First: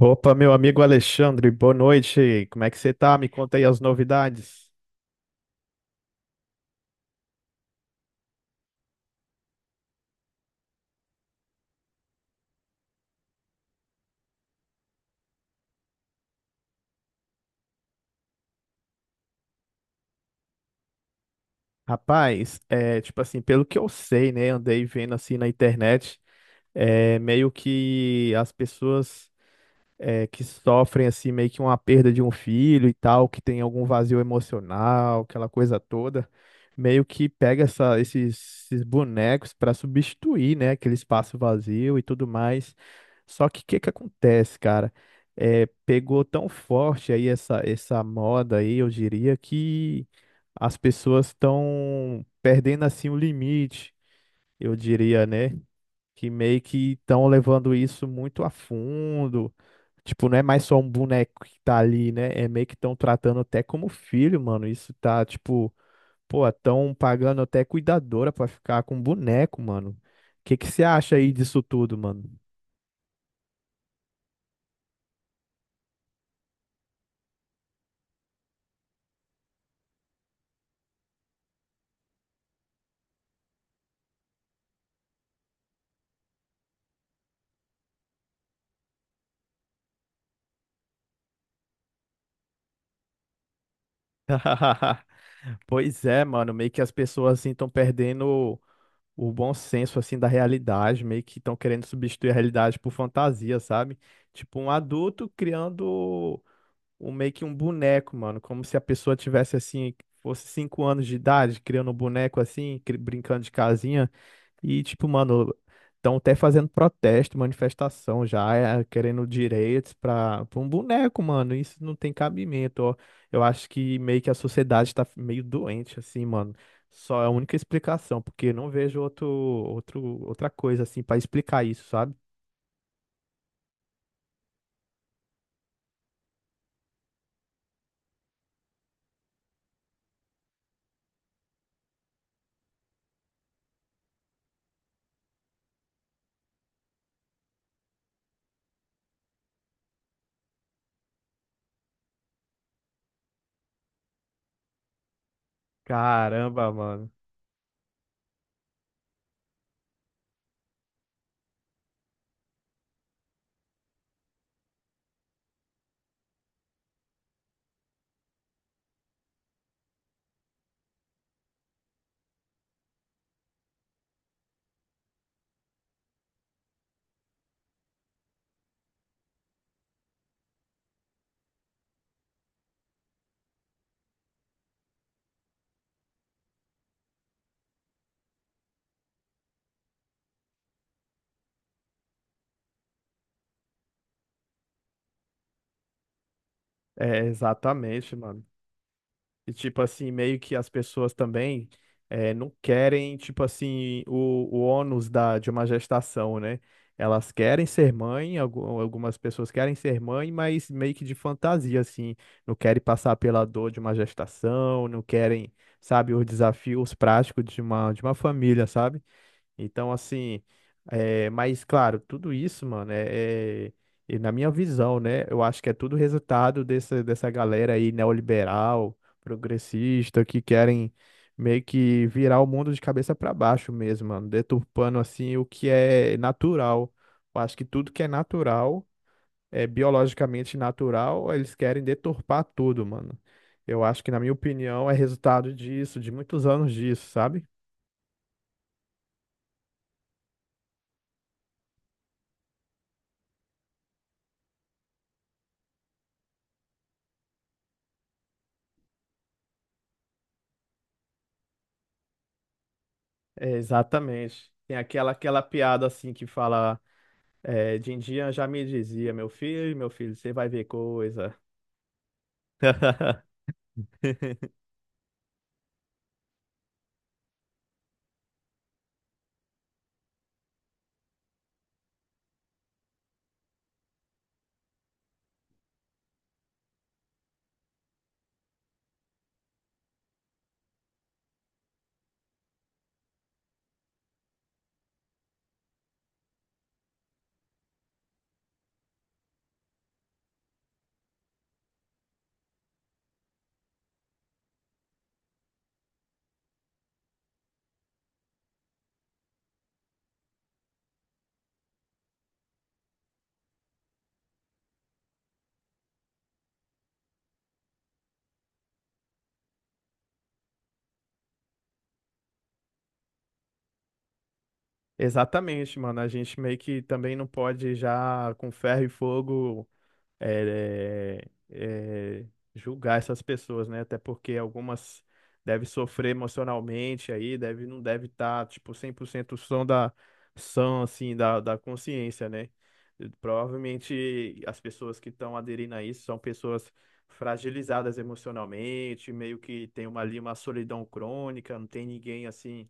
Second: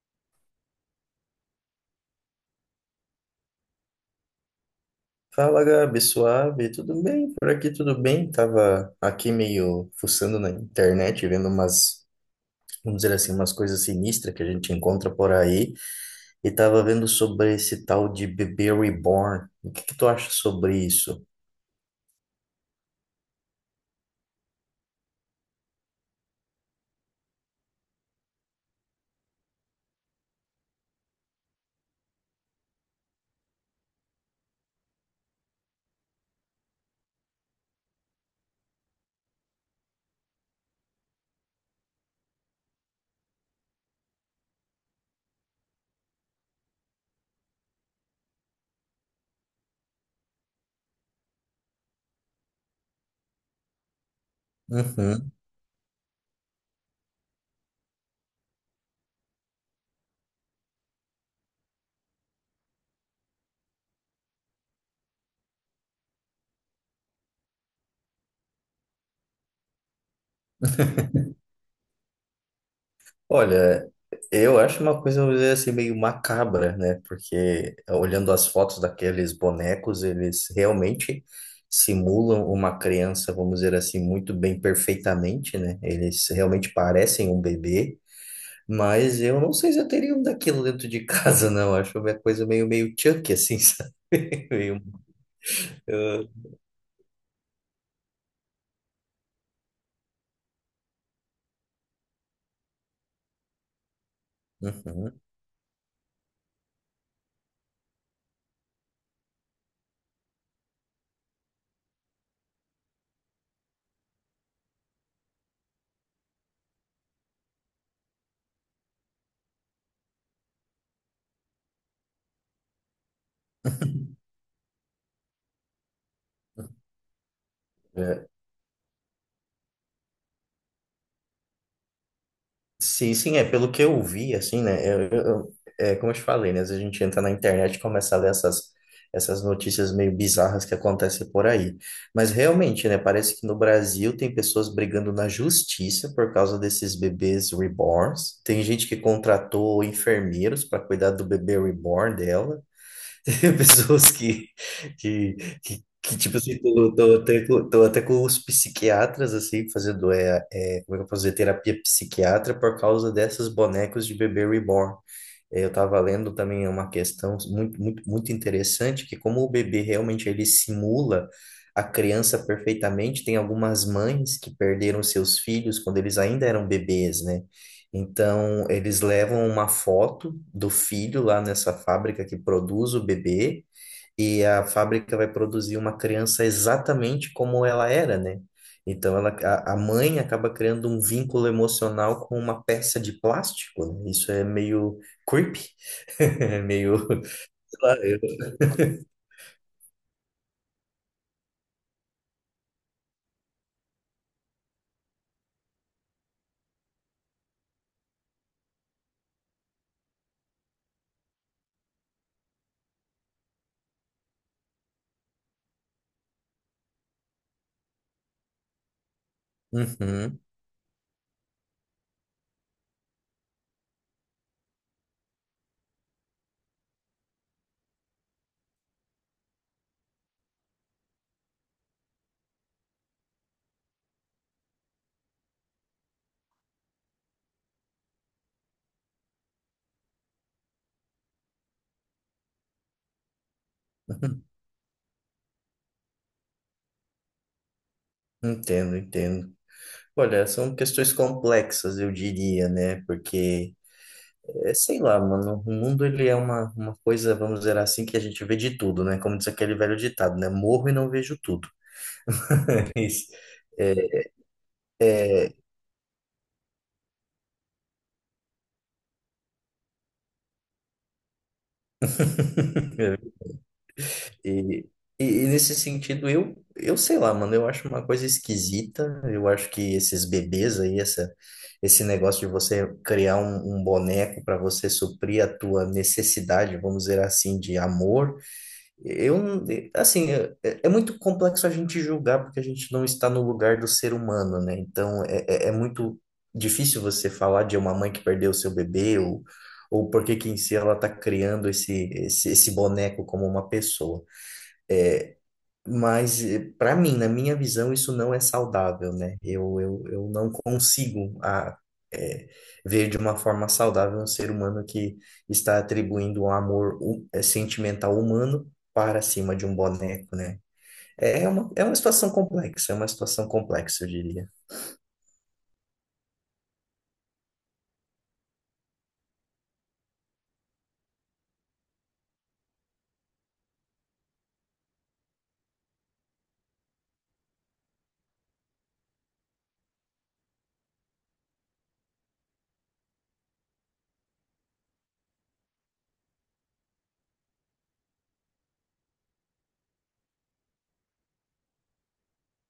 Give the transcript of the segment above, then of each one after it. Opa, meu amigo Alexandre, boa noite. Como é que você tá? Me conta aí as novidades. Fala, Gabi, suave, tudo bem? Por aqui tudo bem? Tava aqui meio fuçando na internet, vendo umas, vamos dizer assim, umas coisas sinistras que a gente encontra por aí, e tava vendo sobre esse tal de bebê reborn. O que que tu acha sobre isso? Rapaz, é tipo assim, pelo que eu sei, né? Andei vendo assim na internet, é meio que as pessoas que sofrem assim meio que uma perda de um filho e tal, que tem algum vazio emocional, aquela coisa toda, meio que pega esses bonecos para substituir, né, aquele espaço vazio e tudo mais. Só que o que que acontece, cara? É, pegou tão forte aí essa moda aí, eu diria que as pessoas estão perdendo assim o limite, eu diria, Uhum. né? Que meio que estão levando isso muito a fundo, tipo, não é mais só um boneco que tá ali, né? É meio que estão tratando até como filho, mano. Isso tá, tipo, pô, estão pagando até cuidadora pra ficar com boneco, mano. O que que você acha aí disso tudo, mano? Olha, eu acho uma coisa, vamos dizer assim, meio macabra, né? Porque olhando as fotos daqueles bonecos, eles realmente simulam uma criança, vamos dizer assim, muito bem, perfeitamente, né? Eles realmente parecem um bebê, mas eu não sei se eu teria um daquilo dentro de casa, não. Acho uma coisa meio, meio Chucky, assim, sabe? Meio... Pois é, mano, meio que as pessoas assim estão perdendo o bom senso assim da realidade, meio que estão querendo substituir a realidade por fantasia, sabe? Tipo um Uhum. adulto criando um meio que um boneco, mano, como se a pessoa tivesse assim, fosse 5 anos de idade, criando um boneco assim, brincando de casinha e tipo, mano, estão até fazendo protesto, manifestação já, querendo direitos para um boneco, mano. Isso não tem cabimento, ó. Eu acho que meio que a sociedade tá meio doente assim, mano. Só é a única explicação, É. porque não vejo outra coisa assim para explicar isso, sabe? Sim, sim, é pelo que eu vi, assim, né? Eu é como eu te falei, né? Às vezes a gente entra na internet e começa a ler essas, essas notícias meio bizarras que acontecem por aí. Mas realmente, né? Parece que no Brasil tem pessoas brigando na justiça por causa desses bebês reborns. Tem gente que contratou enfermeiros para cuidar do bebê reborn dela. pessoas que, que tipo assim, Caramba, mano. Tô até com os psiquiatras, assim, fazendo, como é que eu posso dizer, terapia psiquiatra por causa dessas bonecos de bebê reborn. É, eu estava lendo também uma questão muito, muito, muito interessante, que como o bebê realmente ele simula a criança perfeitamente, tem algumas mães que perderam seus filhos quando eles ainda eram bebês, né? Então, eles levam uma foto do filho lá nessa fábrica que produz o bebê, e a fábrica vai produzir uma criança exatamente como ela era, né? Então a mãe acaba criando um vínculo emocional com uma peça de plástico, né? Isso é meio creepy, é meio... É, sei lá, exatamente, eu- mano. E, tipo assim, meio que as pessoas também não querem, tipo assim, o ônus de uma gestação, né? Elas querem ser mãe, algumas pessoas querem ser mãe, mas meio que de fantasia, assim. Não querem passar pela dor de uma gestação, não querem, sabe, os desafios práticos de de uma família, sabe? Então, Uhum, assim, é, mas claro, tudo isso, mano, e na minha visão, né? Eu acho que é tudo resultado dessa galera aí neoliberal, progressista, que querem meio que virar o mundo de cabeça para baixo mesmo, mano, deturpando assim o que é natural. Eu acho que tudo que é natural, é biologicamente natural, eles querem deturpar tudo, mano. Eu acho que, na minha opinião, é resultado disso, de muitos anos disso, sabe? entendo, entendo. Olha, são questões complexas, eu diria, né? Porque, é, sei lá, mano, o mundo ele é uma coisa, vamos dizer assim, que a gente vê de tudo, né? Como diz aquele velho ditado, né? Morro e não vejo tudo. Isso. É, exatamente. Tem aquela, aquela É, piada assim que fala, é, Dindinha já me dizia, meu filho, você vai ver coisa. E, e nesse sentido, eu sei lá, mano, eu acho uma coisa esquisita. Eu acho que esses bebês aí, essa, esse negócio de você criar um, um boneco para você suprir a tua necessidade, vamos dizer assim, de amor eu, assim, é muito complexo a gente julgar porque a gente não está no lugar do ser humano, né? Então, é muito difícil você falar de uma mãe que perdeu o seu bebê ou por que que em si ela está criando esse boneco como uma pessoa. Mas, para mim, na minha visão, isso não é saudável, né? Eu não consigo a, é, ver de uma forma saudável um ser humano que está atribuindo um amor sentimental humano para cima de um boneco, né? É uma situação complexa, é uma situação complexa, eu diria. Exatamente, mano. A gente meio que também não pode já com ferro e fogo é, é, é, julgar essas pessoas, né? Até porque algumas devem sofrer emocionalmente aí, não deve estar, tipo, 100% são, assim, da consciência, né? Provavelmente as pessoas que estão aderindo a isso são pessoas fragilizadas emocionalmente, meio que tem uma, ali uma solidão crônica, não tem ninguém, assim,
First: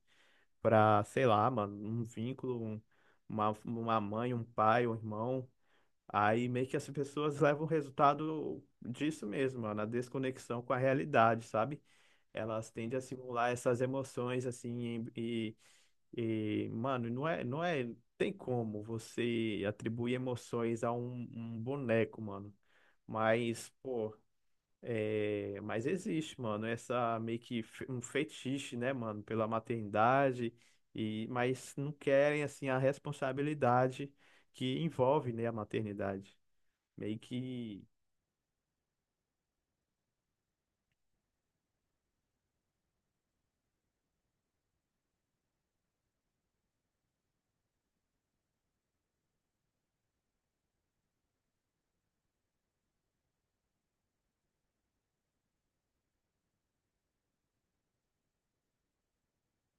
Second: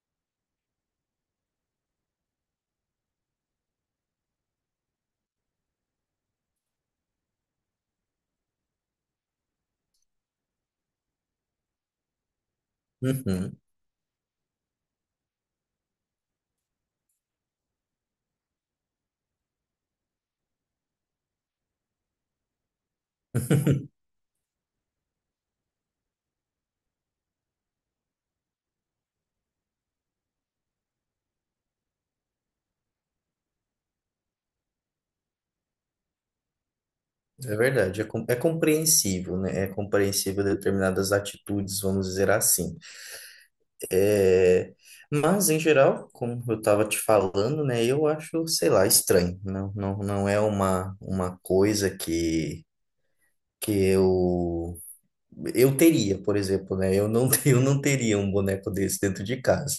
para sei lá, mano, um vínculo, uma mãe, um pai, um irmão. Aí meio que as pessoas levam o resultado disso mesmo, ó, na desconexão com a realidade, sabe? Elas tendem a simular Uhum. essas emoções assim e mano, não é, tem como você atribuir emoções a um boneco, mano. Mas, pô, é, mas existe, mano, essa meio que um fetiche, né, mano, pela maternidade e mas não querem assim a responsabilidade que envolve, né, a maternidade. Meio É que. verdade, é, com- é compreensível, né? É compreensível determinadas atitudes, vamos dizer assim. É, mas, em geral, como eu estava te falando, né, eu acho, sei lá, estranho. Não, não, não é uma coisa que eu teria, por exemplo, né? Eu não, eu não teria um boneco desse dentro de casa.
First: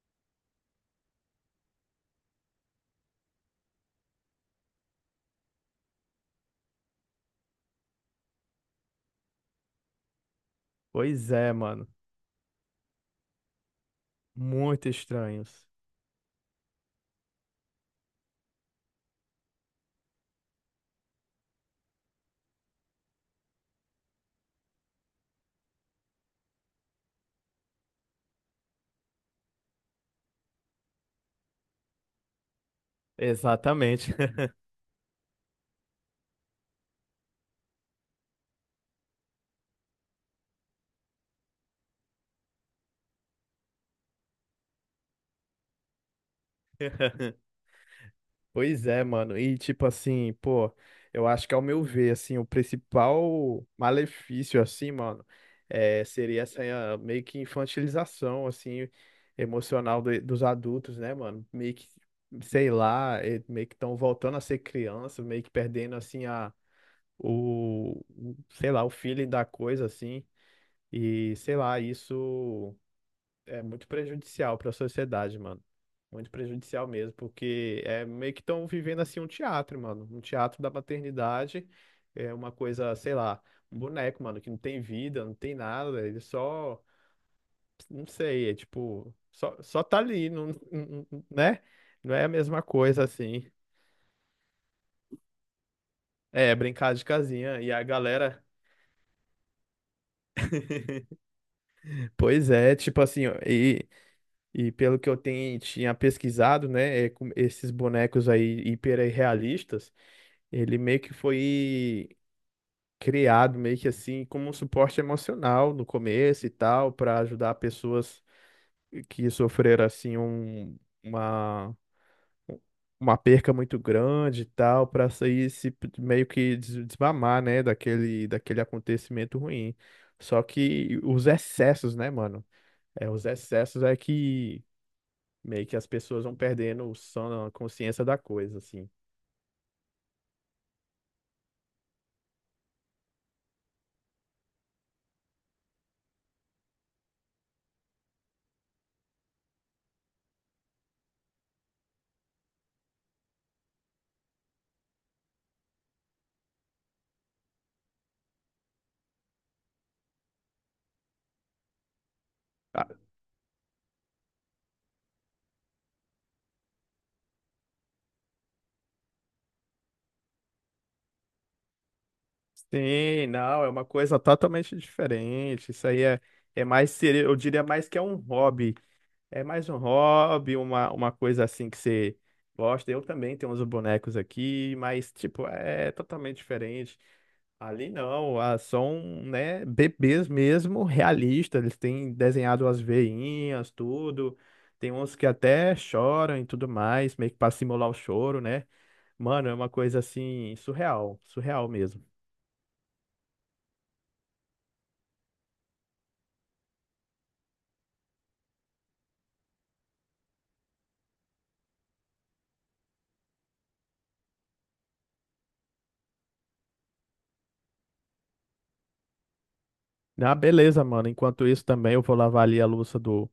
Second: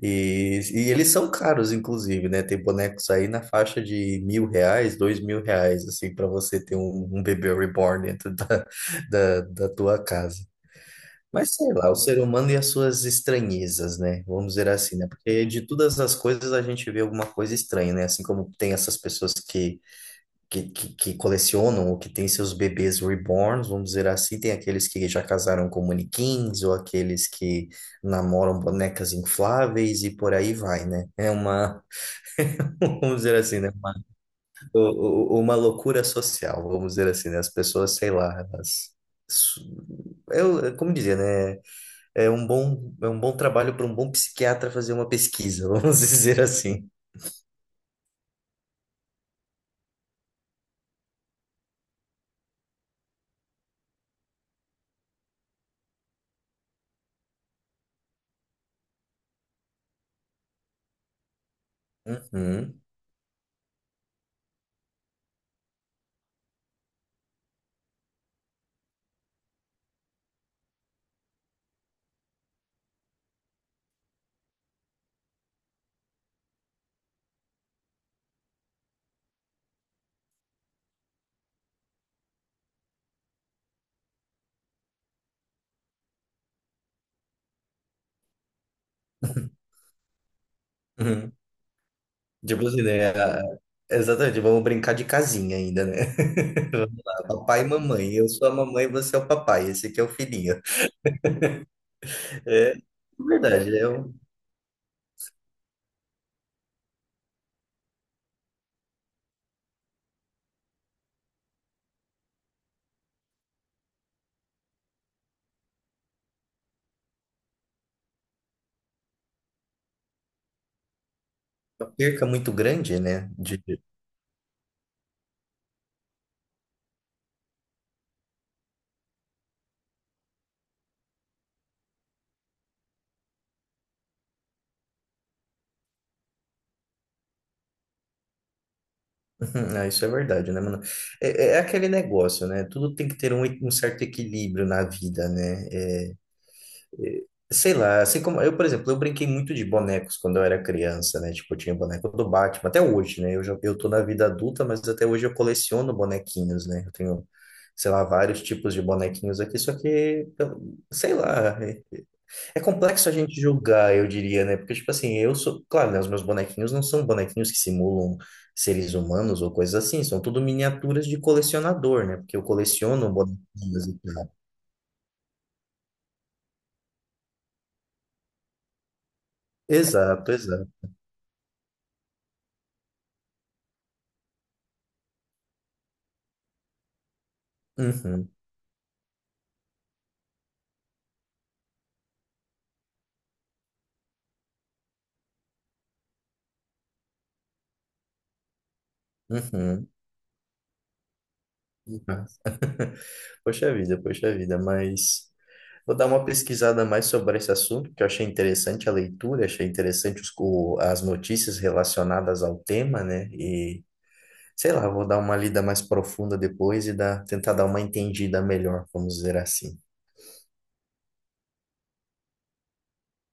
E eles são caros, inclusive, né? Tem bonecos aí na faixa de R$ 1.000, R$ 2.000, assim, para você ter um, um bebê reborn dentro da tua casa. Pois é, Mas sei mano. lá, o ser humano e as suas estranhezas, né? Vamos dizer Muito assim, né? Porque de estranhos. todas as coisas a gente vê alguma coisa estranha, né? Assim como tem essas pessoas que colecionam ou que têm seus bebês reborns, vamos dizer assim, tem aqueles que já casaram com manequins ou aqueles que namoram bonecas infláveis e por aí vai, né? É uma, vamos dizer assim, né? Uma, Exatamente. u- uma loucura social, vamos dizer assim, né? As pessoas, sei lá, elas. Eu, como dizer, né? É um bom trabalho para um bom psiquiatra fazer uma pesquisa, vamos dizer assim. Pois é, mano. E tipo assim, pô, eu acho que ao meu ver, assim, o principal malefício, assim, mano, é, seria essa eh, meio que infantilização, assim, emocional dos adultos, né, mano? Meio que, sei Uhum, lá, eh, meio que estão voltando a ser criança, meio que perdendo, assim, sei lá, o feeling da coisa, assim. E, sei lá, isso. É muito prejudicial para a sociedade, mano. Muito prejudicial mesmo, porque é meio que estão vivendo assim um teatro, mano. Um teatro da maternidade, é uma coisa, sei lá, um boneco, mano, que não tem vida, não tem nada, ele só, não sei, é tipo, só, só tá ali, uhum. né? Não é a mesma Tipo assim, coisa né? a- assim. Exatamente, vamos brincar de casinha ainda, né? É, brincar Vamos de lá, casinha papai e e a mamãe. Eu galera, sou a mamãe, você é o papai. Esse aqui é o filhinho. pois É é, tipo assim, ó, verdade, é um- e pelo que eu tenho, tinha pesquisado, né, é, com esses bonecos aí hiperrealistas. Ele meio que foi criado meio que assim como um suporte emocional no começo e tal, para ajudar pessoas que sofreram assim uma é uma perca muito grande, uma né? perca De... muito grande e tal, para sair se meio que desmamar, né, daquele acontecimento ruim. Só que os excessos, né, mano? É, os excessos é que meio que as pessoas vão perdendo a consciência da coisa, assim. Ah, isso é verdade, né, mano? É, é aquele negócio, né? Tudo tem que ter um, um certo equilíbrio na vida, né? É, sei lá, assim como eu, por exemplo, eu brinquei muito de bonecos quando eu era criança, né? Tipo, eu tinha boneco do Batman, até hoje, né? Eu já, eu tô na vida adulta, mas até hoje eu coleciono bonequinhos, né? Eu tenho, sei lá, vários tipos de bonequinhos aqui, só que, eu- sei lá, é, é complexo a gente julgar, eu diria, né? Porque, tipo assim, eu sou, claro, né? Os meus bonequinhos não são bonequinhos que simulam seres humanos ou coisas assim, são tudo miniaturas de colecionador, né? Porque eu coleciono Sim, não, é uma bonequinhos e coisa tal. totalmente diferente. Isso aí é, é mais, eu diria mais que é um hobby. É mais um Exato, hobby, exato. Uma coisa assim que você gosta. Eu também tenho uns bonecos aqui, mas, tipo, é totalmente diferente. Ali Uhum, não, ah, são, né, bebês mesmo, realistas. Eles têm desenhado as veinhas, tudo. Tem uns que até choram e tudo mais, meio que pra simular o choro, né? Mano, é uma uhum. coisa assim, surreal, surreal mesmo. Ah. Poxa vida, mas vou dar uma pesquisada mais sobre esse assunto, que eu achei interessante a leitura, achei interessante os, o- as notícias relacionadas ao tema, né? E sei lá, vou dar uma lida mais profunda depois e dar, tentar dar uma entendida melhor, vamos dizer assim. Ah, beleza, mano. Enquanto isso também eu vou lavar ali a louça do,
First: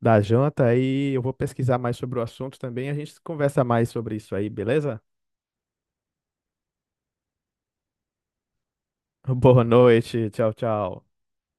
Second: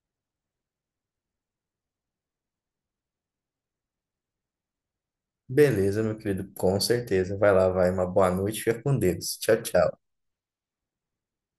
da janta e eu vou pesquisar mais sobre o assunto também. A gente conversa mais sobre isso aí, beleza? Beleza, meu querido, com certeza. Vai lá, vai, uma boa noite, fica com Deus. Tchau, Boa tchau. noite. Tchau, tchau.